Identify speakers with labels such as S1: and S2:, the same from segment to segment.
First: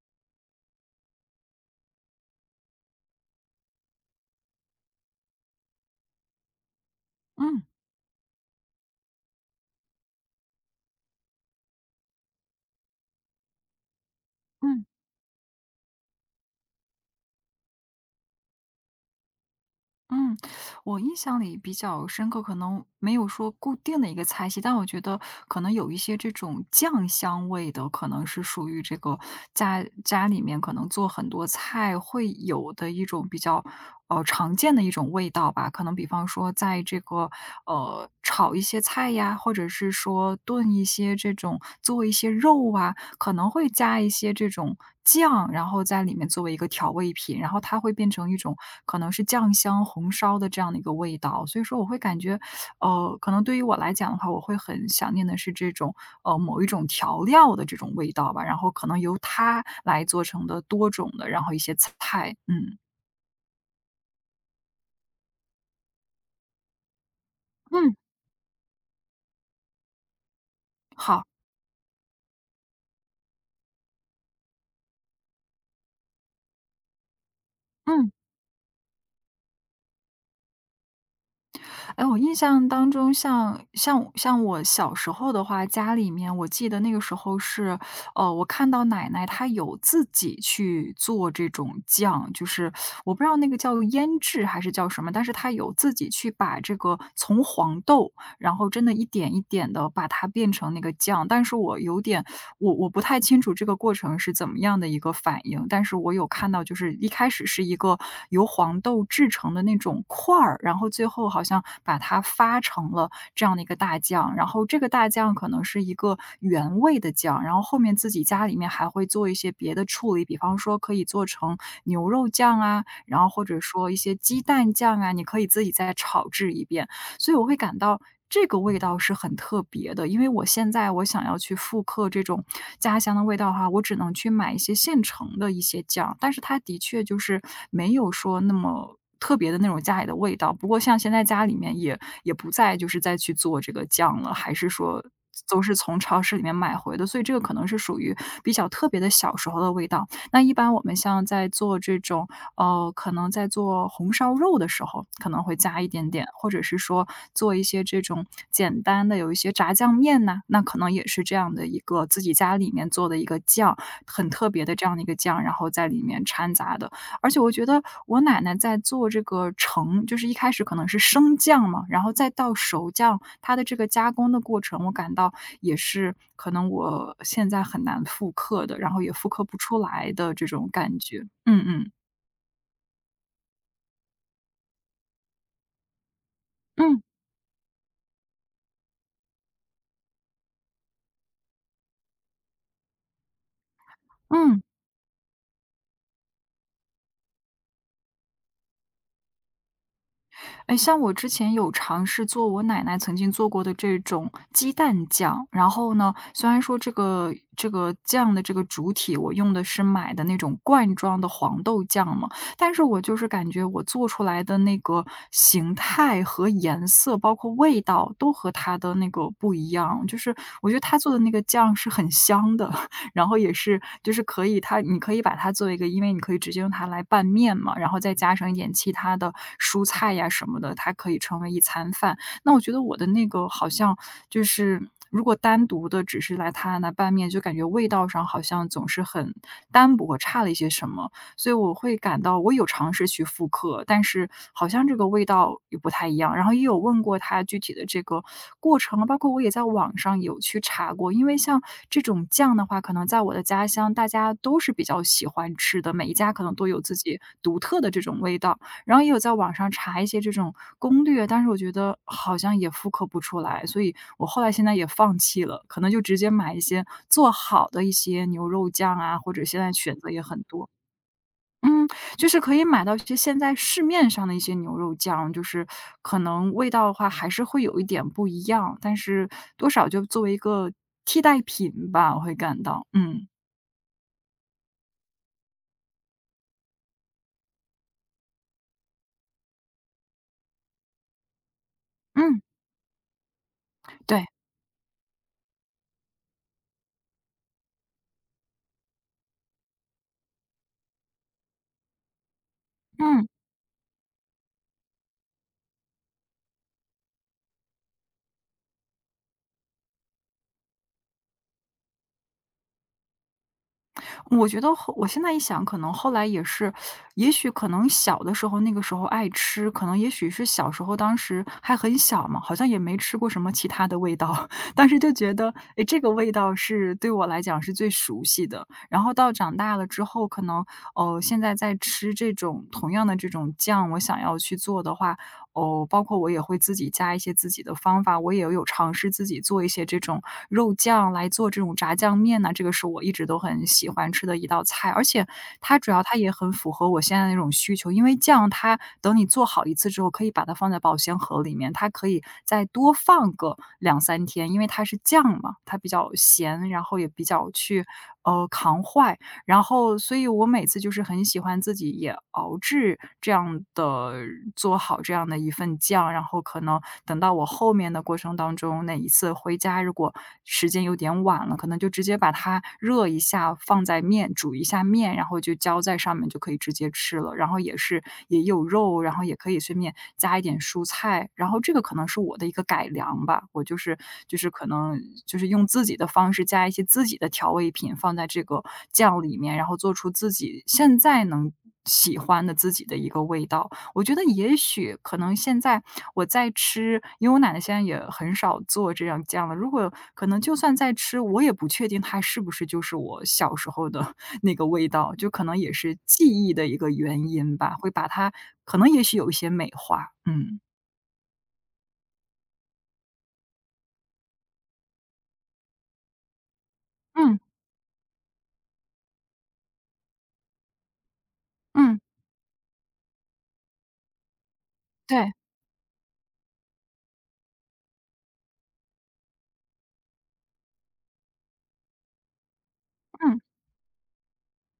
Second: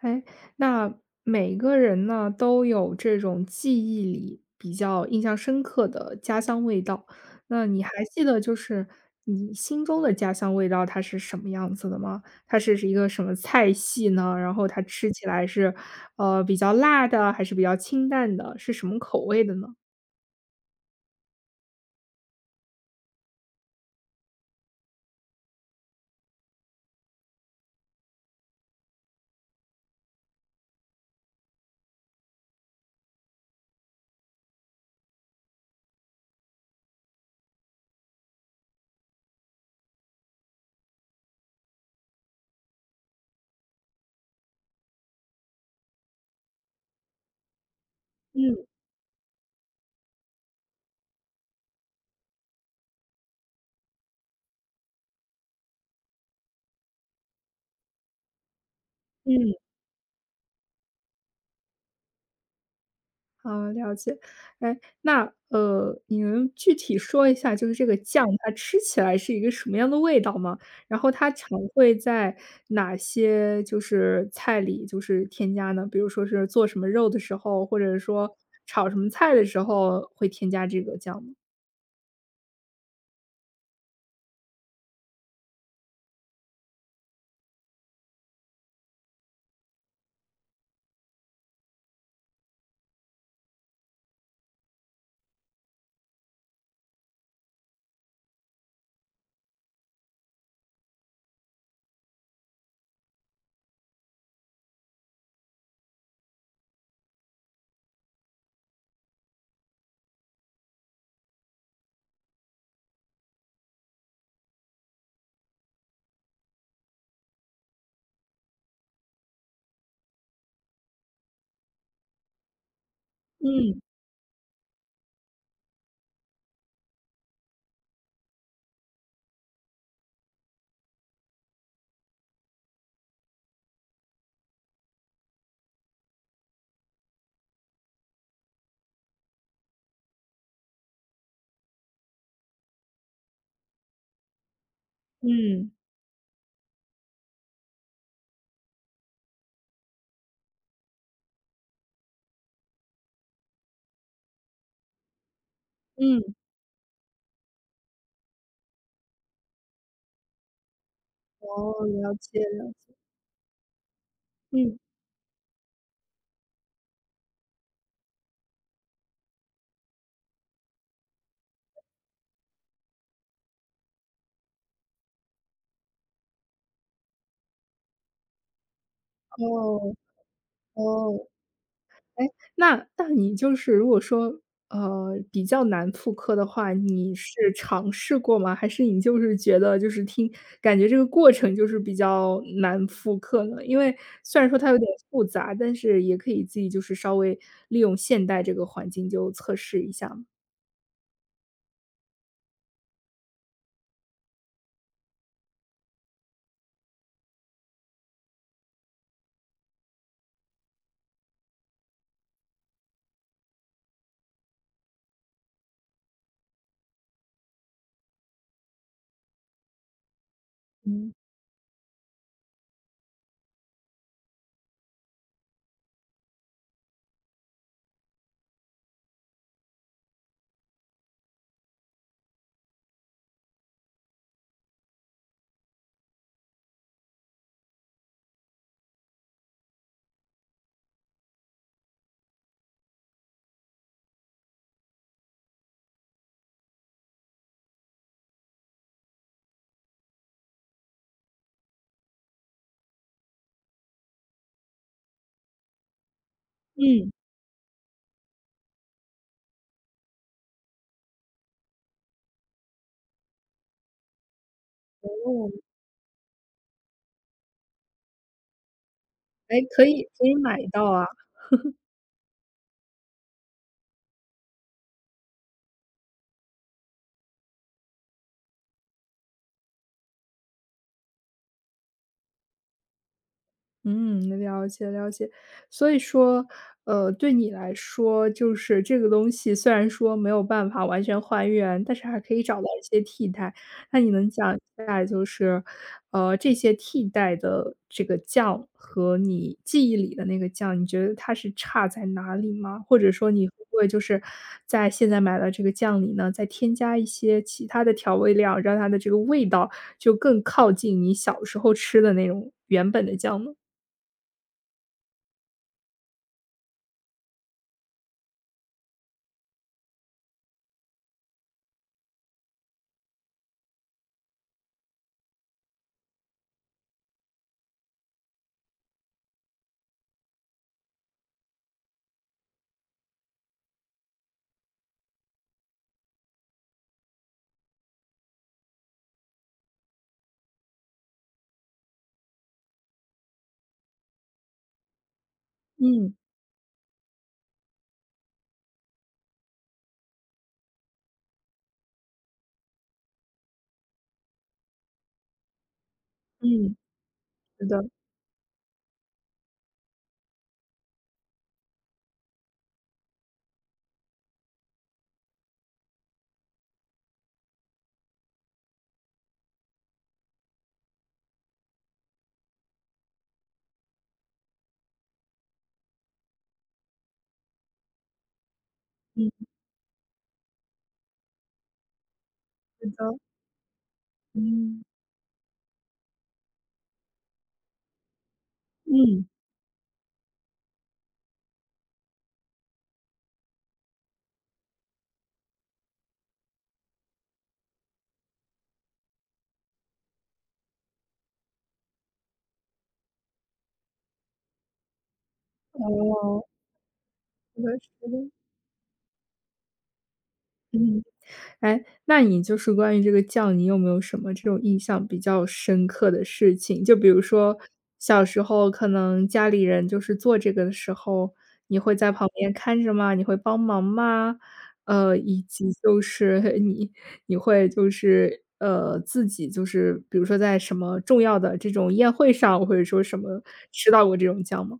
S1: 哎，那每个人呢都有这种记忆里比较印象深刻的家乡味道，
S2: 嗯
S1: 那你还记得就是你心中的家乡味道它是什么样子的吗？它是一个什么菜系呢？然后它
S2: 嗯
S1: 吃起来是，比较辣的，还是比较清淡的，是什么口味的呢？
S2: 嗯，我印象里比较深刻，可能没有说固定的一个菜系，但我觉得可能有一些这种酱香味的，可能是属于这个家家里面可能做很多菜会有的一种比较常见的一种味道吧。可能比方说在这个炒一些菜呀，或者是说炖一些这种做一些肉啊，可能会加一些这种酱，然后在里面作为一个调味品，然后它会变成一种
S1: 嗯
S2: 可能是酱香红烧的这样的一个味道。所以说我会感觉，可能对于我来讲的话，我会很想念的是这种，某一种调料的这种味道吧，然后可能由
S1: 嗯。
S2: 它来做成的多种的，然后一些菜，嗯。
S1: 好，了解。哎，那你能具体说一下，就是这个
S2: 嗯，
S1: 酱它吃起来是一个什么样的味道吗？然后
S2: 好，
S1: 它常会在哪些就是菜里就是添加呢？比如说是做什么肉的时候，或者
S2: 嗯。
S1: 说炒什么菜的时候会添加这个酱吗？
S2: 哎，我印象当中像我小时候的话，家里面我记得那个时候是，我看到奶奶她有自己去做这种酱，就是我不知道那个叫腌制还是叫什么，但是她有自己去把这个从黄豆，然后真的一点一点的把它变成那个酱，但是我有点我我不太清楚这个过程是怎么样的一个反应，但是我有看到就是一开始是一个由黄豆制成的那种块儿，然后最后好像把它发成了这样的一个大酱，然后这个大酱可能是一个原味的酱，然后后面自己家里面还会做一些别的处理，比方说可以做成牛肉酱啊，然后或者
S1: 嗯
S2: 说一些鸡蛋酱啊，你可以自己再炒制一遍。所以我会感到这个味道是很特别的。因为我现在我想要去复刻这种家乡的味道哈，我只能去买一些现成的一些酱，但是它的确就是没有说那么特别的那种家里的味道。不过像现在家里面也不再就是再去做这个酱了，还是说都
S1: 嗯
S2: 是从超市里面买回的，所以这个可能是属于比较特别的小时候的味道。那一般我们像在做这种可能在做红烧肉的时候可能会加一点点，
S1: 嗯，
S2: 或者是说做一些这种简单的有一些炸酱面呐，那可能也是这样的
S1: 哦，
S2: 一个
S1: 了
S2: 自己
S1: 解
S2: 家里
S1: 了
S2: 面
S1: 解，
S2: 做的一个酱，很特别的
S1: 嗯，
S2: 这样的一个酱，然后在里面掺杂的。而且我觉得我奶奶在做这个橙，就是一开始可能是生酱嘛，然后再到熟酱，它的这个加工的过程，我感到也是可能我现在很难复刻的，然后也复刻不出
S1: 哦
S2: 来的这种感
S1: 哦。
S2: 觉。嗯嗯。
S1: 哎，那你就是如果说，比较难复刻的话，
S2: 嗯。
S1: 你是尝试过吗？还是你就是觉得就是听感觉这个过程就是比较难复刻呢？因为虽然说
S2: 嗯，
S1: 它有点复杂，但是也可以自己就是稍微利用现代这个环境就测试一下嘛。
S2: 哎，像我之前有尝试做我奶奶曾经做过的这种鸡蛋酱，然后呢，虽然说这个酱的这个主体我用的是买的那种罐装的黄豆酱嘛，但是我就是感觉我做出来的那个形态和颜色，包括味道都和它的那个不一样，就是我觉得他做
S1: 嗯。
S2: 的那个酱是很香的。然后也是就是可以它你可以把它作为一个因为你可以直接用它来拌面嘛，然后再加上一点其他的蔬菜呀什么的，它可以成为一餐饭。那我觉得我的那个好像就是如果单独的只是来它那拌面，就感觉味道上好像总是很单薄，差了一些什么。所以我会感到我有尝试去复刻，但是好像这个味道也不太一样。然后也有问过他具体的这个过程，包括我也在网上有去查过，因为像这种酱的话，可能在我的家乡大家都是比较喜欢吃的，每一家可能都有自
S1: 嗯，
S2: 己独特的这种味道。然后也有在网上查一些这种攻略，但是我觉得好像也复刻不出来，所以我后来现在也放弃
S1: 我们
S2: 了，可能就直接买一些做好的一些牛肉酱啊，或者
S1: 哎，
S2: 现在
S1: 可
S2: 选
S1: 以
S2: 择也
S1: 可以
S2: 很
S1: 买
S2: 多。
S1: 到啊。
S2: 嗯，就是可以买到一些现在市面上的一些牛肉酱，就是可能味道的话还是会有一点不一样，但是多少就作为一个替代品吧，我会感到，嗯，
S1: 嗯，了解了解。所以说，对你来说，就是这个东西虽然说没有办法完全还原，但是还可
S2: 嗯，
S1: 以找到一些替代。那你
S2: 对，
S1: 能讲一下，就是，这些替代的这个酱和你记忆里的那个酱，你觉得它是差在哪里吗？或者
S2: 嗯。
S1: 说你会不会就是在现在买的这个酱里呢，再添加一些其他的调味料，让它的这个味道就更靠近你小时候吃的那种原本的酱呢？
S2: 我觉得我现在一想，可能后来也是，也许可能小的时候，那个时候爱吃，可能也许是小时候当时还很小嘛，好像也没吃过什么其他的味道，当时就觉得，诶，这个味道是对我来讲是最熟悉的。然后到长大了之后，可能，哦，现在在吃这种同样的这种酱，我想要去做的话，哦，包括我也会自己加一些自己的方法，我也有尝试自己做一些这种肉酱来做这种炸酱面呐，这个是我一直都很喜欢吃的一道菜。而且它主要
S1: 嗯，
S2: 它也很符合我现在那种需求，因为酱它等你做好一次之后，可以把它放在保鲜盒里面，它可以再多放个两三天，因为它是酱嘛，它比较咸，
S1: 嗯，
S2: 然后也比较
S1: 是
S2: 去，
S1: 的，
S2: 扛坏。然后所以我每次就是很喜欢自己也熬制这样的做好这样的一份酱，然后可能等到我后面的过程当中，哪一次回家如果时间有点晚了，可能就直接把它热一下，放在面煮一下面，然后就浇在上面就可以直接吃了，然后也是也有肉，然后
S1: 嗯，
S2: 也可以随便加一点蔬菜，然后这个可能是我的一个改
S1: 是的，
S2: 良吧，我就是可
S1: 嗯，
S2: 能就是用自己的方式加一些自己的调味品放在这个酱
S1: 嗯，
S2: 里面，然后做出自己现在能喜欢的自己的一个味道。我觉得也许可能现在我在吃，因为我奶奶现在也很少做这样酱了，如果可能就算在吃，我也不确定它是不是就是我小时候的那个味道，就可能也是记
S1: 哦，
S2: 忆的一个原因
S1: 是的
S2: 吧，会把
S1: 是的，
S2: 它可能也许有一些美化，嗯。
S1: 嗯。哎，那你就是关于这个酱，你有没有什么这种印象比较深刻的事情？就比如
S2: 嗯，
S1: 说小时候可能家里人就是做这个的时候，你会
S2: 嗯，
S1: 在旁边看着吗？你会帮忙吗？
S2: 对，
S1: 以及就是你会就是，自己就是比如说在什么重要的这种宴会上，或者说什
S2: 嗯。
S1: 么吃到过这种酱吗？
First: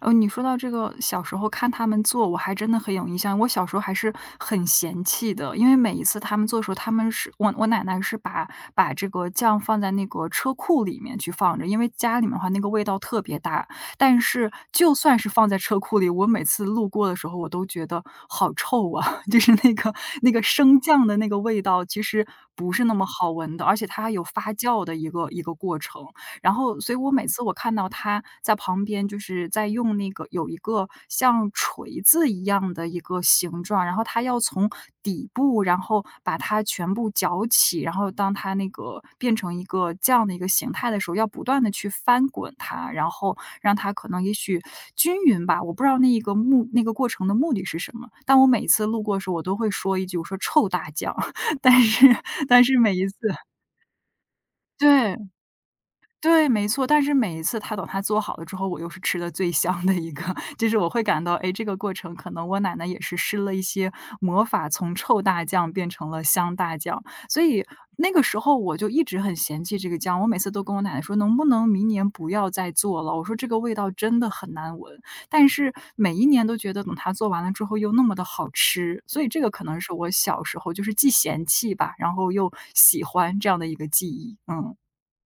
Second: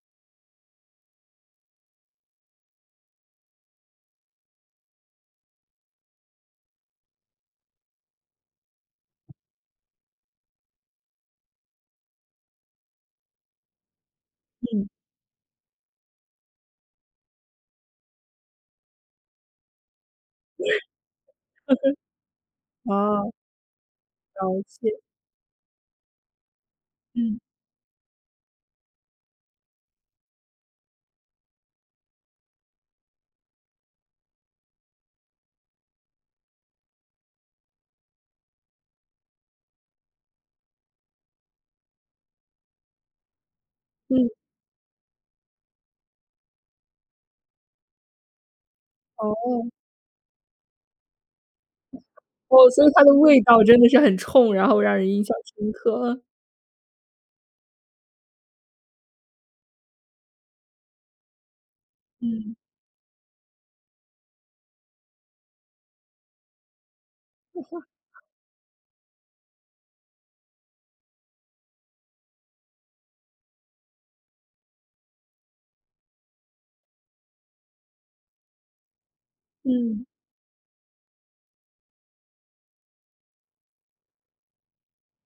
S2: 哦，你说到这个小时候看他们做，我还真的很有印象。我小时候还是很嫌弃的，因为每一次他们做的时候，他们是我我奶奶是把这个酱放在那个车库里面去放着，因为家里面的话那个味道特别大。但是
S1: 嗯，
S2: 就算是放在车库里，我每次路过的时候，我都觉得好臭啊，就是那个生酱的那个味道，其实不是那么好
S1: 哦，
S2: 闻的，而且它还有
S1: 了
S2: 发酵的
S1: 解，
S2: 一个过程。然后所以我每
S1: 嗯，
S2: 次我看到他在旁边就是在用那个有一个像锤子一样的一个形状，然后他要从底部，然后把它全部搅起，然后当它那个变成一个这样的一个形态的时候，要不断的去翻滚它，然后让它可能
S1: 嗯，
S2: 也许均匀吧，我不知道那个过程的目的是什么，但我每次路过的时候，我都
S1: 哦，
S2: 会说一句，我说：“臭大酱！” 但是但
S1: 哦，
S2: 是
S1: 所以
S2: 每
S1: 它
S2: 一
S1: 的
S2: 次
S1: 味道真的是很冲，然后让人
S2: 对。
S1: 印象深刻，
S2: 对，没错，但是每一次他等他做好了之后，我又是吃的最香的一个。就是我会感到，哎，这个过程可能
S1: 嗯，
S2: 我奶奶也是施了一些魔法，从臭大酱变成了香大酱。所以那个时候我就一直很嫌弃这个酱，我每次都跟我奶奶说：“能不能明年不要再做了？”我说：“这个味道真的很难闻。”但是每一年都觉得等他做完了之后又那么的好吃，所以这个可能是
S1: 嗯，
S2: 我小时候就是既嫌弃吧，然后又喜欢这样的一个记忆，嗯。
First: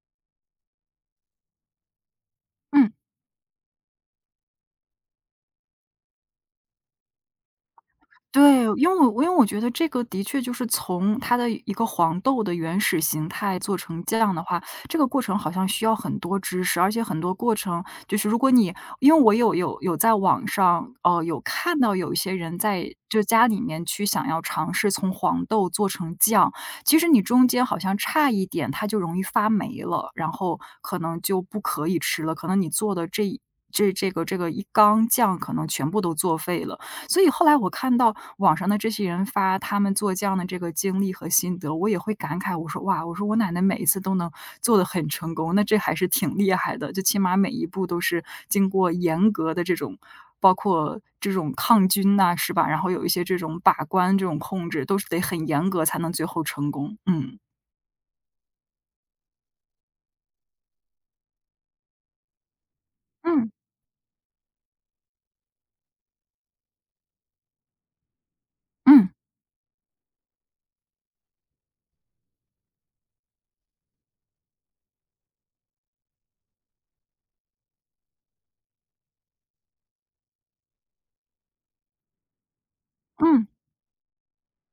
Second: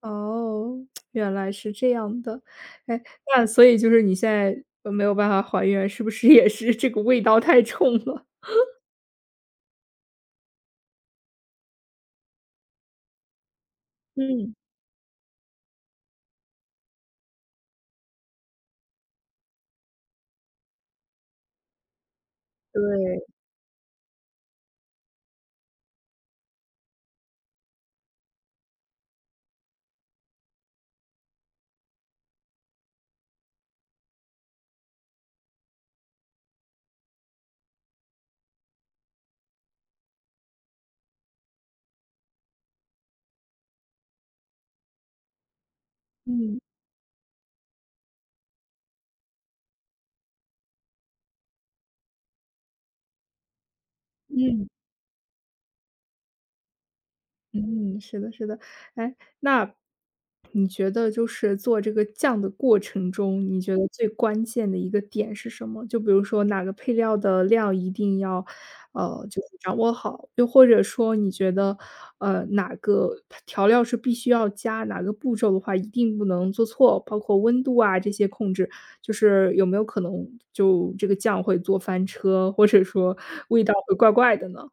S1: 哦，原来是这样的。
S2: 嗯。
S1: 哎，那所以就是你现在，没有办法还原，是不是也是这个味道太冲了？
S2: 对，因为我觉得这个的确就是从它的一个黄豆的原始形态做成酱的
S1: 嗯，
S2: 话，这个过程好像需要很多知识，而且很多过程就是如果你因为我有在网上，有看到有一些人在
S1: 对，
S2: 就家里面去想要尝试从黄豆做成酱，其实你中间好像差一点，它就容易发霉了，然后可能就不可以吃了，可能你做的这一这个一缸酱可能全部都作废了。所以后来我看到网上的这些人发他们做酱的这个经历和心得，我也会感慨，我说：“哇，我说我奶奶每一次都能做的很成功，那这还是挺厉
S1: 嗯，
S2: 害的，就起码每一步都是经过严格的这种包括这种抗菌呐，是吧？然后有一些这种把关、这种
S1: 嗯。
S2: 控制，都是得很严格才能最后成功。”嗯。
S1: 嗯，是的，是的。哎，那你觉得就是做这个酱的过程中，
S2: 嗯。
S1: 你觉得最关键的一个点是什么？就比如说哪个配料的量一定要，
S2: 嗯，
S1: 就是掌握好，又或者说你觉得，哪个调料是必须要加，哪个步骤的话一定不能做错，包括温度啊这些控制，就是有没有可能就这个酱会做翻车，或者说
S2: 嗯，
S1: 味道会怪怪的呢？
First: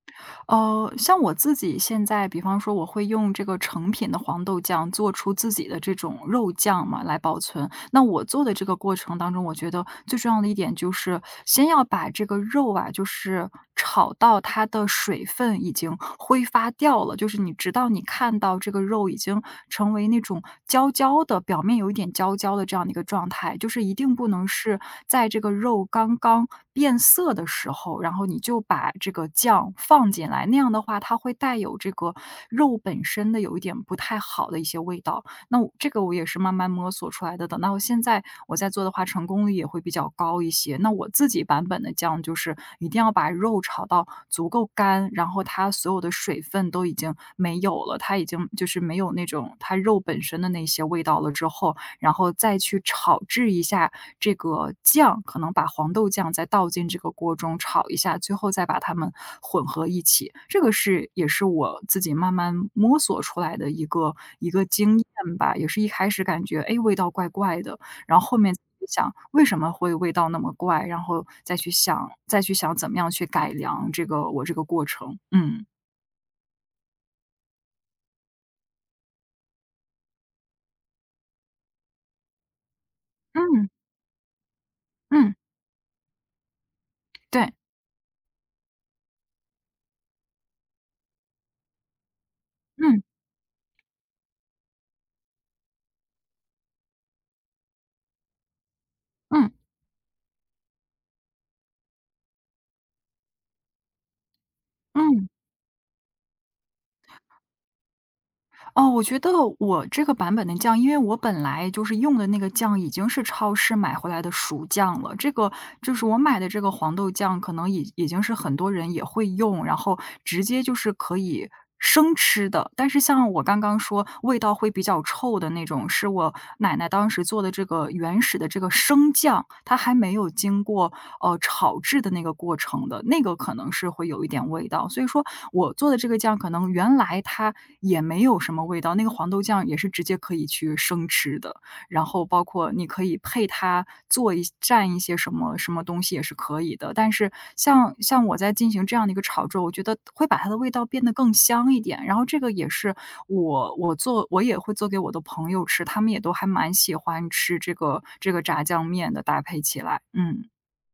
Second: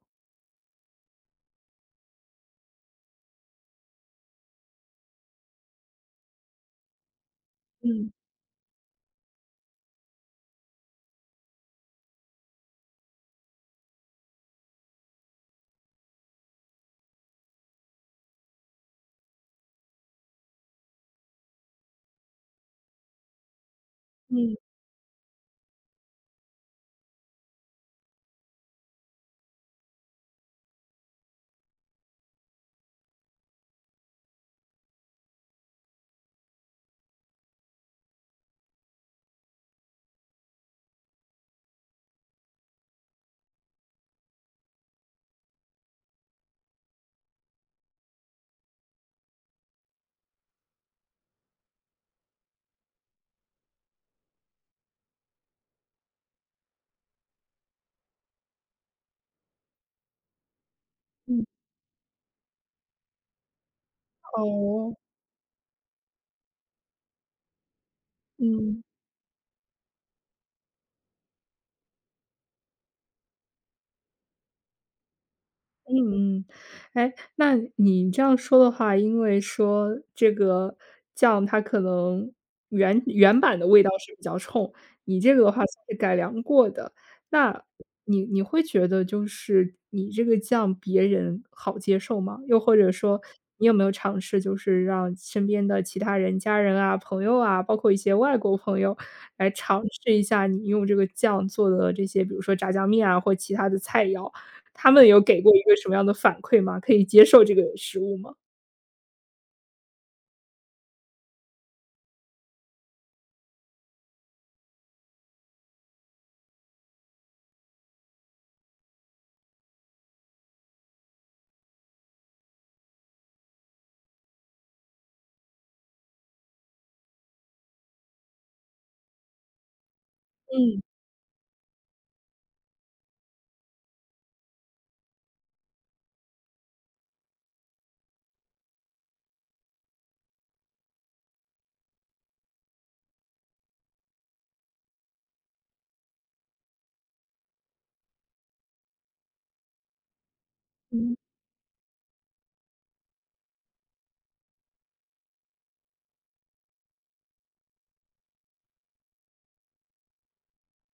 S2: 像我自己现在比方说我会用这个成品的黄豆酱做出自己的这种肉酱嘛，来保存。那
S1: 嗯
S2: 我做的这个过程当中，我觉得最重要的一点就是，先要把这个肉啊，就是炒到它的水分已经挥发掉了，就是你直到你看到这个肉已经成为那种焦焦的，表面有一点焦焦的这样的一个状态，就是一定不能
S1: 嗯
S2: 是在这个肉刚刚变色的时候，然后你就把这个酱放进来，那样的话它会带有这个肉本身的有一点不太好的一些味道。那我这个我也是慢慢摸索出来的。等到现在我在做的话，成功率也会比较高一些。那我自己版本的酱就是一定要把肉炒到足够干，然后它所有的水分都已经没有了，它已经就是没有那种它肉本身的那些味道了之后，然后再去炒制一下这个酱，可能把黄豆酱再倒进这个锅中炒一下，最后再把它们混合一起。这个是也
S1: 嗯，
S2: 是我自己慢慢摸索出来的一个
S1: 哦。
S2: 经验吧，也是一开始感觉，哎，味道怪怪的，然后后面
S1: 嗯
S2: 想为什么会味道那么怪，然后再去想怎么样去改良这个我这个过程。嗯，
S1: 嗯嗯，哎，那你这样说的话，因为说这个酱它可能原版的
S2: 嗯，
S1: 味道是比较冲，你
S2: 嗯，
S1: 这个的话算是改良过的，
S2: 对，
S1: 那你会觉得就是你这个酱别人好接受吗？又或者
S2: 嗯，
S1: 说你有没有尝试就是让身边的其他人、家人啊、朋友啊，包括一些外国朋友来
S2: 嗯，
S1: 尝试一下你用这个酱做的这些，比如说炸酱面啊或其他的菜肴？他们有
S2: 嗯。
S1: 给过一个什么样的反馈吗？可以接受这个食物吗？
S2: 哦，我觉得我这个版本的酱，因为我本来就是用的那个酱已经是超市买回来的熟酱了，这个就是我买的这个黄豆酱，可能已经是很多人也会用，然后直接就是可以生吃的。但是像我刚刚说，味道会比较冲。臭的那种，是我奶奶当时做的这个原始的这个生酱，它还没有经
S1: 嗯
S2: 过，炒制的那个过程的，那个可能是会有一点味道。所以说我做的这个酱可能原来它也没有什么味道，那个黄豆酱也是直接可以去生吃的。然后包括你可以配它做一蘸一些什么什么东西也是可以的。但是像我在进行这样的一个炒制，我觉得会把它的味道变得
S1: 嗯
S2: 更香一点。然后这个也是我也会做给我的朋友吃，他们也都还蛮喜欢吃这个炸酱面的搭配起来，嗯，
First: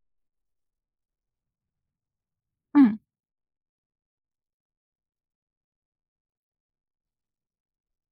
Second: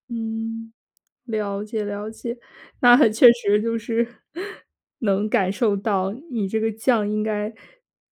S1: 嗯，了解了解，那
S2: 嗯，
S1: 很确实就是能感受到你这个酱应该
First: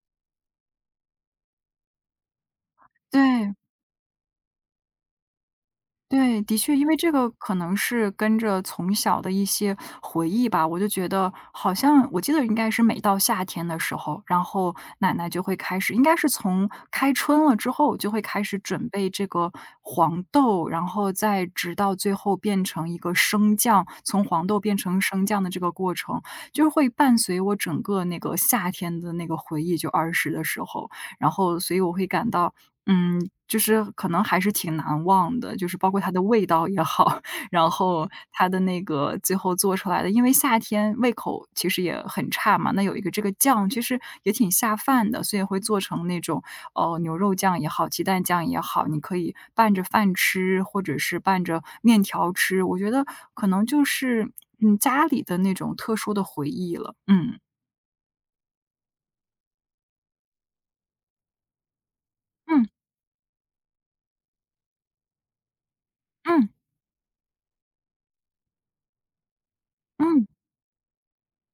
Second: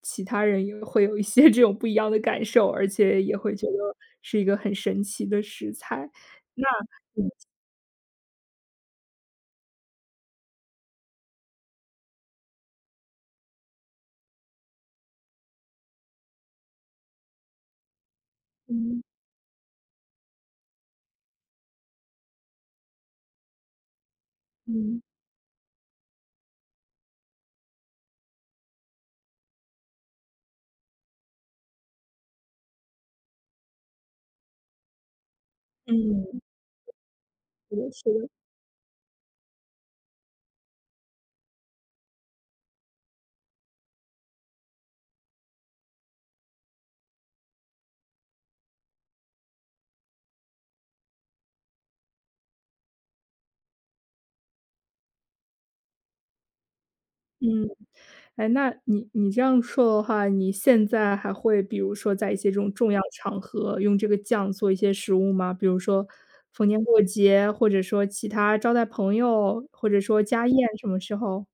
S1: 其他人也会有一些这种不一样的感受，而且也
S2: 对。
S1: 会觉得是一个很神奇的食材。
S2: 对，的确，因为这个可能是跟着从小的一些回忆吧，我就觉得好像我记得应该是每到夏天的时候，然后奶奶就会开始应该是从开春了之后就会开始准
S1: 嗯
S2: 备这个黄豆，然后再直到最后变成一个升降，从黄豆变成
S1: 嗯，
S2: 升降的这个过程，就是会伴随我整个那个夏天的那个回忆，就儿时的时候，然后所以我会感到嗯，就是可能还是挺难忘的，就是包括它的
S1: 嗯，
S2: 味道也好，然
S1: 是的是
S2: 后
S1: 的。
S2: 它的那个最后做出来的因为夏天胃口其实也很差嘛，那有一个这个酱其实也挺下饭的，所以会做成那种哦，牛肉酱也好，鸡蛋酱也好，你可以拌着饭吃，或者是拌着面条吃，我觉得可能就是，嗯，家里的那种特殊的回忆了，嗯，
S1: 哎，那你你这样说的话，你现在还会比如说在一些这
S2: 嗯，
S1: 种重要场合用这个酱做一些食物吗？比如说
S2: 嗯，
S1: 逢年过节，或者说其他招待朋友，或者说
S2: 嗯。
S1: 家宴什么时候？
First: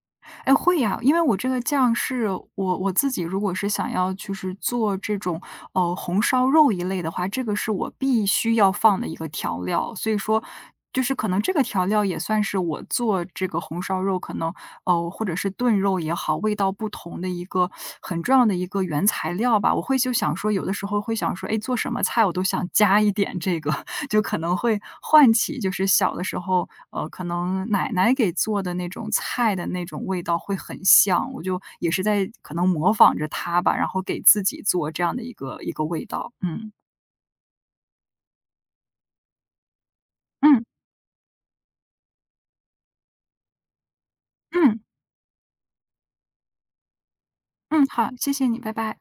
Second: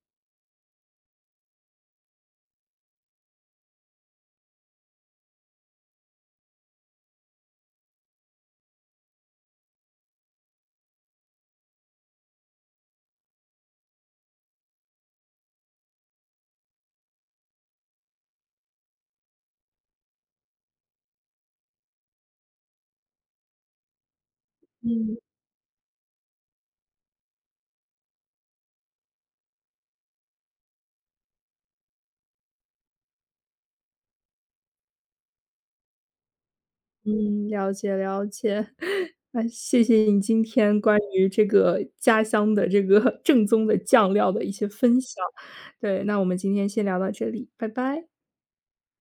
S2: 哎，会呀，因为我这个酱是我我自己如果是想要就是做这种，红烧肉一类的话，这个是我必须要放的一个调料。所以说，就是可能这个调料也算是我做这个红烧肉可能，或者是炖肉也好，味道不同的一个很重要的一个原材料吧。我会就想说，有的时候会想说，哎，做什么菜我都想加一点这个。就可能会
S1: 嗯
S2: 唤起就是小的时候，可能奶奶给做的那种菜的那种味道会很像，我就也是在可能模仿着她吧，然后给自己做这样的一个一个味道。嗯，
S1: 嗯，了解了解。那谢谢你今
S2: 嗯，
S1: 天关于这个家乡的这个 正宗的酱料的一些
S2: 嗯，
S1: 分享。对，那我们今天先聊到这里，拜
S2: 嗯，
S1: 拜。
S2: 好，谢谢你，拜拜。